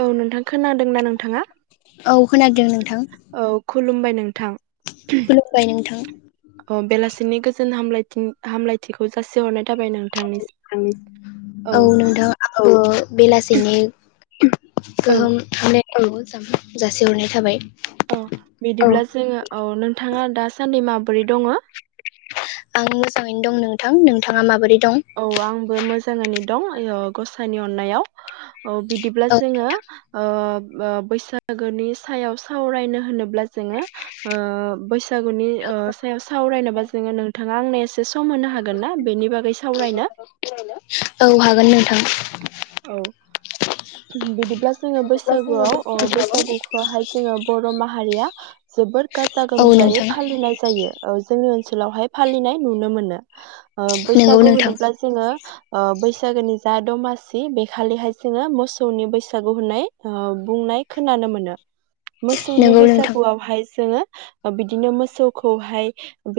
औ नोंथां खोनादोंना नोंथाङा औ खोनादों नोंथां औ खुलुमबाय नों थां खुलुमबाय नोंथां नि गोजोन हामलाय-हामलायथिखौ जासिहरनाय थाबाय नों [unintelligible] औ नोंथां [unintelligible] बेलासिनि औ गोहोम औ जासिहरनाय थाबाय। औ बिदिब्ला जोङो औ नोंथाङा दा सानदि माबोरै दङ? आं मोजाङैनो दं नोंथां नोंथाङा माबोरै? दं औ आंबो मोजाङैनो दं गसायनि अननायाव। औ बिदिब्ला औ जोङो ओ ओ बैसागोनि सायाव सावरायनो होनोब्ला जोङो ओ बैसागो नि ओ सायाव सावरायनोबा जोङो नोंथाङा आंनो एसे सम मोननो हागोन ना बेनि बागै स सावरायनो। औ हागोन नोंथां। औ। बिदिब्ला जोङो बैसागुआव अ बैसागुखौहाय जोङो बर' माहारिया जोबोद गाजा औ गोमजायै नोंथां फालिनाय जायो। औ जोंनि ओनसोलावहाय फालिनाय नुनो मोनो। ओ नोंगौ बैसागु नोंथां होनोब्ला जोङो ओ बैसागोनि जा दमासि बेखालिहाय जोङो मोसौनि बैसागु होननाय ओ बुंनाय खोनानो मोनो। मोसौनि नोंगौ नोंथां बैसागुआवहाय जोङो बिदिनो मोसौखौहाय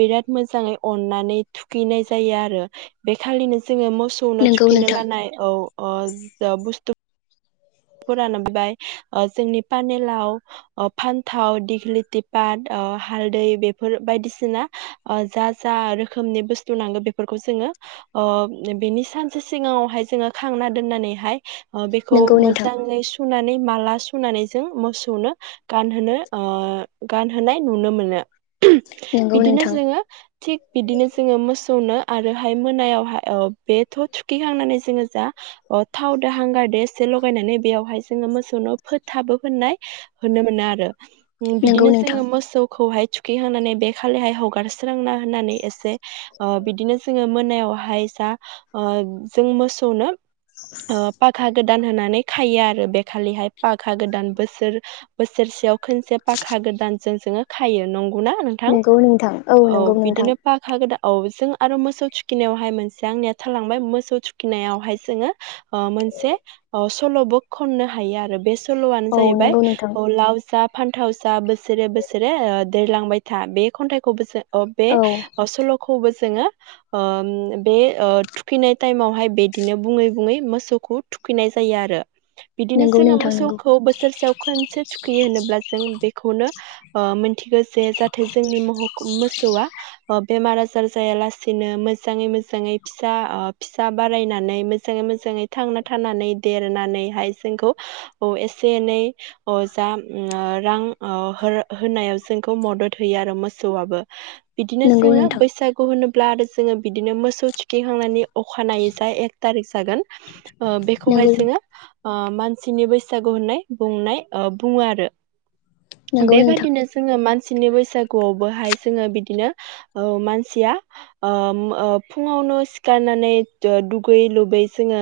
बिराद मोजाङै अननानै थुखैनाय जायो आरो बेखालिनो जोङो मोसौनो नोंगौ थुखैनो नोंथां लानाय औ। अ जा बुस्थु फोरानो बेबाय ओ जोंनि पानेलाव फान्थाव दिग्लिथिपात ओ हालदै बेफोर बायदिसिना ओ जा जा रोखोमनि बुस्थु नांगौ बेफोरखौ जोङो ओ बेनि सानसे सिगाङावहाय जोङो खांना दोननानैहाय ओ बेखौ नोंगौ नोंथां मोजाङै सुनानै माला सुनानै जों मोसौनो गानहोनो ओ गानहोनाय नुनो मोनो। उम नोंगौ बिदिनो नोंथां जोङो थिग बिदिनो जोङो मोसौनो आरोहाय मोनायावहाय औ बेथ थुखिहांनानै जोङो जा थावदो हांगारदो एसे ल लगायनानै बेयावहाय जोङो मोसौनो फोथाबो फोननाय नुनो मोनो आरो । उम बिदिनो नोंगौ नोंथां जोङो मोसौखौहाय। थुखैहोनानै बे खालिहाय हगारस्रांना होननानै एसे हो ओ बिदिनो जोङो मोनायावहाय जा ओ जों मोसौनो अ पाखा गो दान होनाय नै खायो आरो बेखालिहाय पाखा गोदान बोसोर बोसोरसेयाव खोनसे फाखा गोदान जों जोङो खायो नं गौना नोंथां नोंगौ नोंथां औ नोंगौ नोंथां बिदिनो पाखा गोदा औ जों आरो मोसौ थुखिनायावहाय मोनसे आंनिया थालांबाय मोसौ थुखिनायावहाय जोङो हो ओ मोनसे अ सलबक खननो हायो आरो बे स सलआनो औ जाहैबाय नोंगौ नोंथां अ लाव जा फानथाव जा बोसोरे बोसोरे ओ देरलांबाय था बे खन्थाइखौबोसो अ बे औ असलखौबो जोङो ओम बे ओ थुखैनाय टाइमावहाय बेदिनो बुङै बुङै मोसौखौ थुखै नाय जायो आरो। बिदिनो नोंगौ जोङो नोंथां नोंगौ मोसौखौ बोसोरसेयाव खोनसे थुखैयो होनोब्ला जों बेखौनो ओ मोनथिगो जे जाहाथे जोंनि [unintelligible] मोसौआ अ बेमार आजार जायालासेनो मोजाङै मोजाङै फिसा ओ फिसा बारायनानै मोजाङै मोजाङै थांना थानानै देरनानैहाय जोंखौ अ एसे एनै अ जा ओम रां ओ होर होनायाव जोंखौ मदद होयो आरो मोसौआबो बिदिनो नोंगौ जोङो नोंथां बैसागु होनो ब्ला आरो जोङो बिदिनो मोसौ थुखिखांनानै अखानायै जाय एक थारिख जागोन ओ बेखौहाय नोंगौ जोङो ओ मानसिनि बैसागु होननाय बुंनाय ओ बुङो आरो। नोंगौ नोंथां बेबादिनो जोङो मान सिनि बैसागुआवबोहाय जोङो बिदिनो ओ मानसिया ओम ओ फुङावनो सिखारनानै द दुगै लोबै जोङो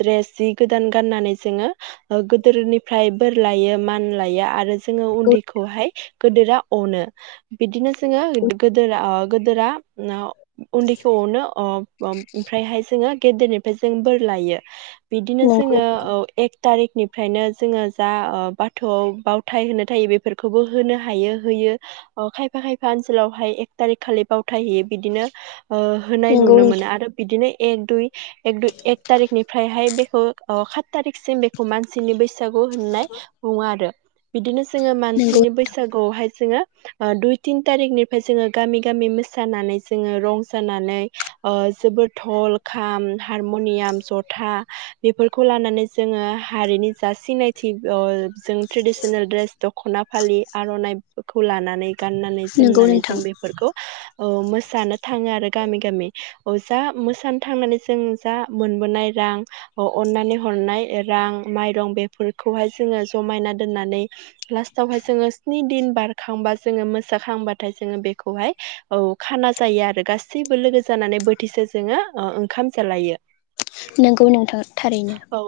द्रेस जि गोदान गाननानै जोङो ओ गोदोरनिफ्राय बोर लायो मान लायो आरो जोङो नोंगौ उन्दैखौहाय गोदोरा अनो बिदिनो जोङो गोदोर आ गोदोरा [unintelligible] उन्दैखौ अनो अब ओम ओमफ्रायहाय जोङो गेदेरनिफ्राय जों बोर लायो। बिदिनो नोंगौ जोङो ओ एक थारिखनिफ्रायनो जोङो जा ओ बाथौआव बावथाय होनो थायो बेफोरखौबो होनो हायो होयो अ खायफा खायफा ओनसोलावहाय एक थारिख खालि बावथाय हैयो बिदिनो ओ होनाय नोंगौ नुनो मोनो आरो बिदिनो एक दुइ एक दुइ एक तारिखनि बेहाय बेखौ अ खात तारिखसिम मानसिनि बैसा सागु होननाय बुङो आरो बिदिनो जोङो नोंगौ मानसिनि बैसागुआवहाय जोङो ओ दुइ तिन थारिखनिफ्राय जोङो गामि गामि मोसानानै जोङो रं जानानै जोबोद थल खाम हारमनियाम जथ था बेफोरखौ लानानै जोङो हारिनि जा सिनायथि ओ जों ट्रेिदिसनेल ड्रेस दखना फालि आरनाइफोरखौ लानानै गाननानै नोंगौ जोमनानै नोंथां जों बेफोरखौ औ मोसानो थाङो आरो गामि गामि औ जा मोसानो थांनानै जों जा मोनबोनाय रां अन्नानै हरनाय रां माइरं बेफोरखौहाय जोङो जमायना दोननानै लास्टावहाय जोङो स्नि दिन बारखांबा जोङो मोसााखांबाथाय जोङो बेखौहाय औ खाना जायो आरो गासैबो लोगो जानानै बोथिसे जोङो ओंखाम जालायो नंगौ नोंथां थारैनो औ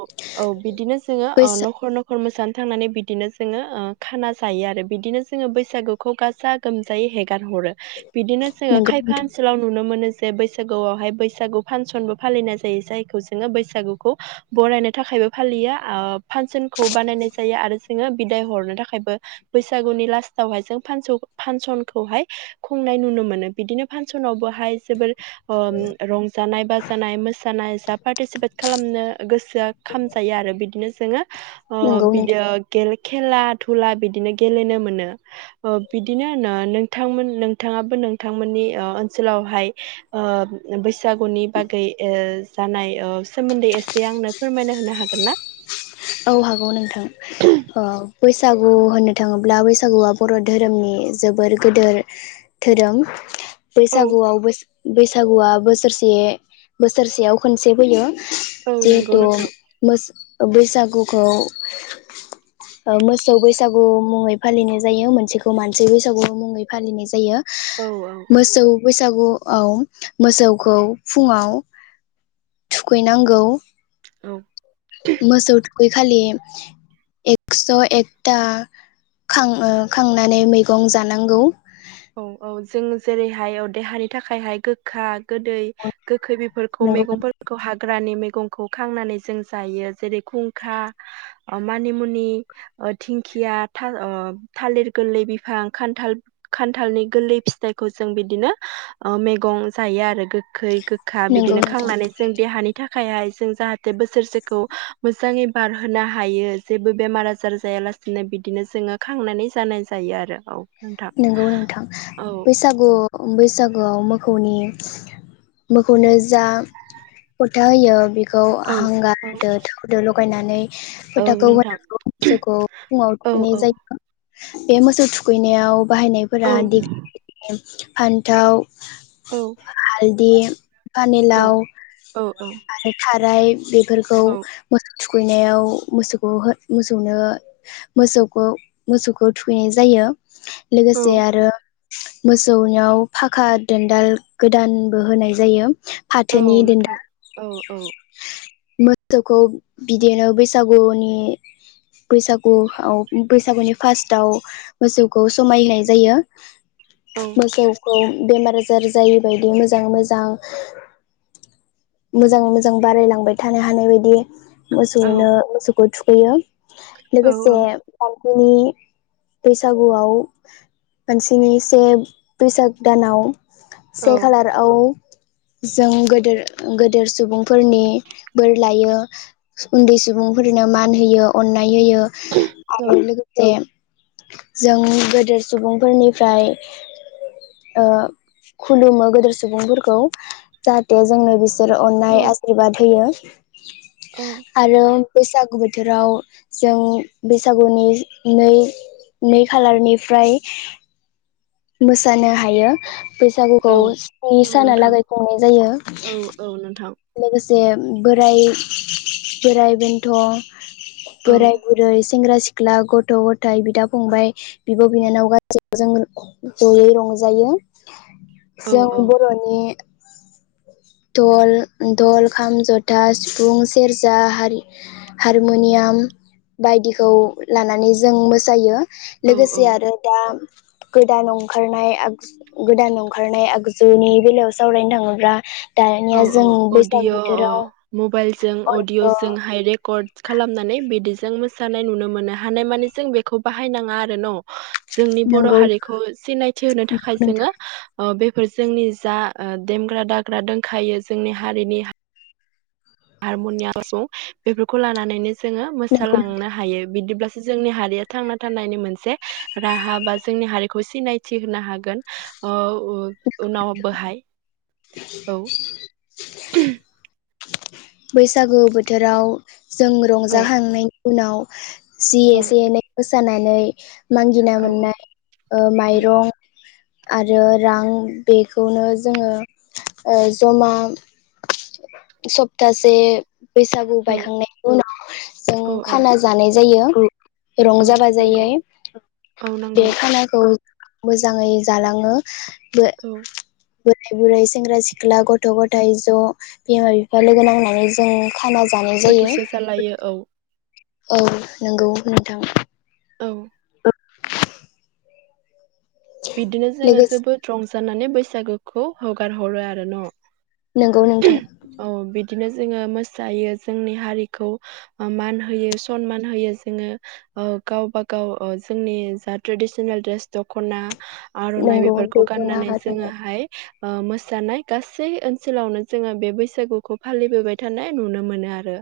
औ बिदिनो जोङो ओ बैसा नखर नखर मोसानो थांनानै बिदिनो जोङो ओ खाना जायो आरो बिदिनो जोङो बैसागुखौ गाजा गोमजायै हेगार हरो बिदिनो जोङो नंगौ खायफा नोंथां ओनसोलाव नुनो मोनो जे बैसागुआवहाय बैसागु फासनबो फालिनाय जायो जायखौ जो ङो बैसागुखौ बरायनो थाखायबो फालियो आ फासनखौ बानायनाय जायो आरो जोङो बिदाय हरनो थाखायबो बैसागुनि लास्तावहाय जों फानसन फांसनखौहाय खुंनाय नुनो मोनो बिदिनो फांसनावबोहाय जोबोर ओ रंजानाय बाजानाय मोसानाय जा थिसिपेत खालामनो गोसो खालाम जायो आरो बिदिनो जोङो नंगौ नोंथां बियो गेले खेला दुला बिदिनो गेलेनो मोन ओ बिदिनो नोंथाङाबो नोंथांमोननि ओनसोलावहाय ओ बैसागुनि बागै ओ जानाय ओ सोमोन्दै एसे आंनो फोरमायना होनो हागोन ना? औ हागौ नोंथां औ बैसागु होननो थाङोब्ला बैसागुआ बर धोरोमनि जोबोर गोदोर धोरोम औ बैसागुआव बैसा सागुआ बोसोरसे बोसोरसेयाव खनसे फैयो औ नंगौ जिहेथु नोंथां मो अ बेैसाग गुखौ मोसौ बैसागु मुङै फालिनाय जायो मोनसेखौ मानसि बैसागु मुङै फालिनाय जायो औ मोसौ बैसागु औ मोसौखौ फुङाव थुखैनांगौ औ मोसौ थु खैखालि एक्स एकथा खां ओ खांनानै मैगं जानांगौ औ औ जों जेरैहाय औ देहानि थाखायहाय गोखा गोदै गोखै बेफोरखौ नंगौ मैगंफोरखौ हाग्रानि मेगं खौ खांनानै जों जायो जेरै खुंखा मानिमुनि थिंखिया था ओ थालिर गोरलै बिफां खान्थाल खान्थालनि गोरलै फिथाइखौ जों बिदिनो मैगं जायो आरो गो खै गोखा नंगौ बिदिनो नोंथां खांनानै जों देहानि थाखायहाय जों जाहाथे बोसोरसेखौ मोजाङै बारहोनो हायो जेबो बेमार आजार जायालासिनो बिदिनो जोङो खांनानै जानाय जायो आरो औ नोंथां नोंगौ नोंथां औ बैसागु बैसागुआव मोखौ मोने मोखौनो जा फोथा होयो खौ औ औ हांगारदो थुदोल' गायनानै औ फोथाखौ नोंथां होनांगौ मोसौखौ फुङाव औ थुखैनाय जायो। बे मोसौ थुखै नायाव औ बाहायनायफोरा दिगलिलिथि फान्थाव औ हालदि औ पानिलाव औ आरो थाद फ्राय बे फोरखौ औ मोसौ थुखैनायाव मोसौखौ हो मोसौनो मोसौखौ मोसौखौ थुखैनाय जायो। लोगोसे आरो मोसौनियाव फाखा दोनदाल गोदानबो होनाय जायो औ फाथोनि नोंथां दोनदाल औ औ मोथौखौ बिदिनो बैसागुनि बैसागुआव बैसागुनि फार्स्टआव मोसौखौ समायहोनाय जायो औ मोसौखौ बेमार आजार जायि बायदि मोजाङै मोजां मोजाङै मोजां बारायलांबाय थानो हानाय बायदि। मोसौनो मोसौखौ थु बेयो औ लोगोसे [unintelligible] जोंनि बैसागुआव मानसिनि से बैसाग दानाव से खालार आव जों गोेदोर गोदोर सुबुंफोरनि बोर लायो उन्दै सुबुंफोरनो मान होयो अन नाय होयो आरो लोगोसे जों गोदेर सुबुंफोरनिफ्राय ओ खुलुमो गोदेर सुबुंफोरखौ जाहाथे जोंनो बि सोर औ अननाय आशिरबाद होयो औ आरो बैसागु बोथोराव जों बैसागुनि नै नै खालारनिफ्राय मोसानो हा हायो बैसागुखौ स्नि औ साना नोंथां लागै खुंनाय जायो औ औ नोंथां लोगोसे जे बोराइ बोराइ बेन्थ औ बोराय बुरै सेंग्रा सिख्ला गथ गथाय बिदा फंबाय बिब बिनानाव गासै जों जयै रंजायो औ जों औ बरनि डल डल खाम जथा सिफुं सेरजा हारि हारमुनियाम बायदिखौ लानानै जों मोसायो औ औ लोगोसे आरो दा गोदान ओंखारनाय आगजु गोदान ओंखारनाय आगजुनि बेलायाव सावरायनो थाङोब्ला औ दानिया औ जों बैसागु अदिअ बोथोराव मबेलजों अ अडिअ जोंहाय रेकर्ड खालामनानै बिदिजों मोसानाय नुनो मोनो हानायमानि जों बेखौ बाहायनाङा आरो न जोंनि बर नंगौ हारिखौ सिनायथि होनो थाखाय जोङो नोंथां ओ बे फोर जोंनि जा ओ देमग्रा दाग्रा दों खायो जोंनि हारिनि हारमनिया बेफोरखौ लानानैनो जोङो नंगौ मोसालांनो नोंथां हायो बिदिब्लासो जोंनि हारिया थांना थानायनि मोनसे राहा बा जोंनि हारिखौ सिनायथि होनो हागोन ओ उ उनाव बोहाय औ [inaudible] बैसागु बोथोराव जों औ रंजाहांनाय उनाव जि औ एसे एनै [unintelligible] जानानै मांगिना औ मोननाय औ माइरं आरो रां बेखौनो जोङो जमा सब [unintelligible] बैसागु औ बायखांनायनि उनाव औ जों औ खाना जानाय जायो औ रंजा नंगौ बाजायै औ बे नंगौ खानाखौ मोजाङै जालाङो औ बोराय बुरै सेंग्रा सिख्ला गथ' गथाय ज' बिमा बि फा लोगो नांनानै जों खाना जानाय जायो बोथिसे । जालायो औ औ नंगौ नोंथां औ बिदिनो जोङो लोगोसे जोबोद रंजा जानानै बैसागोखौ हगार हरो आरो न नंगौ नोंथां दिनो जोङो मोसायो जोंनि हारिखौ मान होयो सनमान होयो जोङो ओ गावबा गाव ओ जोंनि जा ट्रेडिसनेल द्रेस दख'ना आर'नाइ नंगौ बेफोरखौ दख'ना गाननानै आर'नाइ जोङोहाय ओ मोसानाय गासै ओनसोलावनो जोङो बे बैसागुखौ फालिबोबाय थानाय नुनो मोनो आरो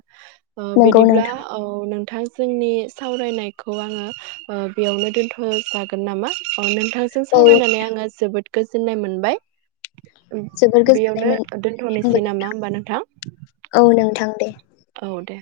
औ नंगौ बिदिब्ला नोंथां औ नोंथां जोंनि सावरायनायखौ आङो ओ बेयावनो दोनथ' जागोन नामा? अ नोंथांजों औ सावरायनानै आङो जोबोद गोजोननाय मोनबाय । ओम जोबोर बेयावनो गोजोननाय मोनबाय दोनथ'नो औ नोंथां दे औ दे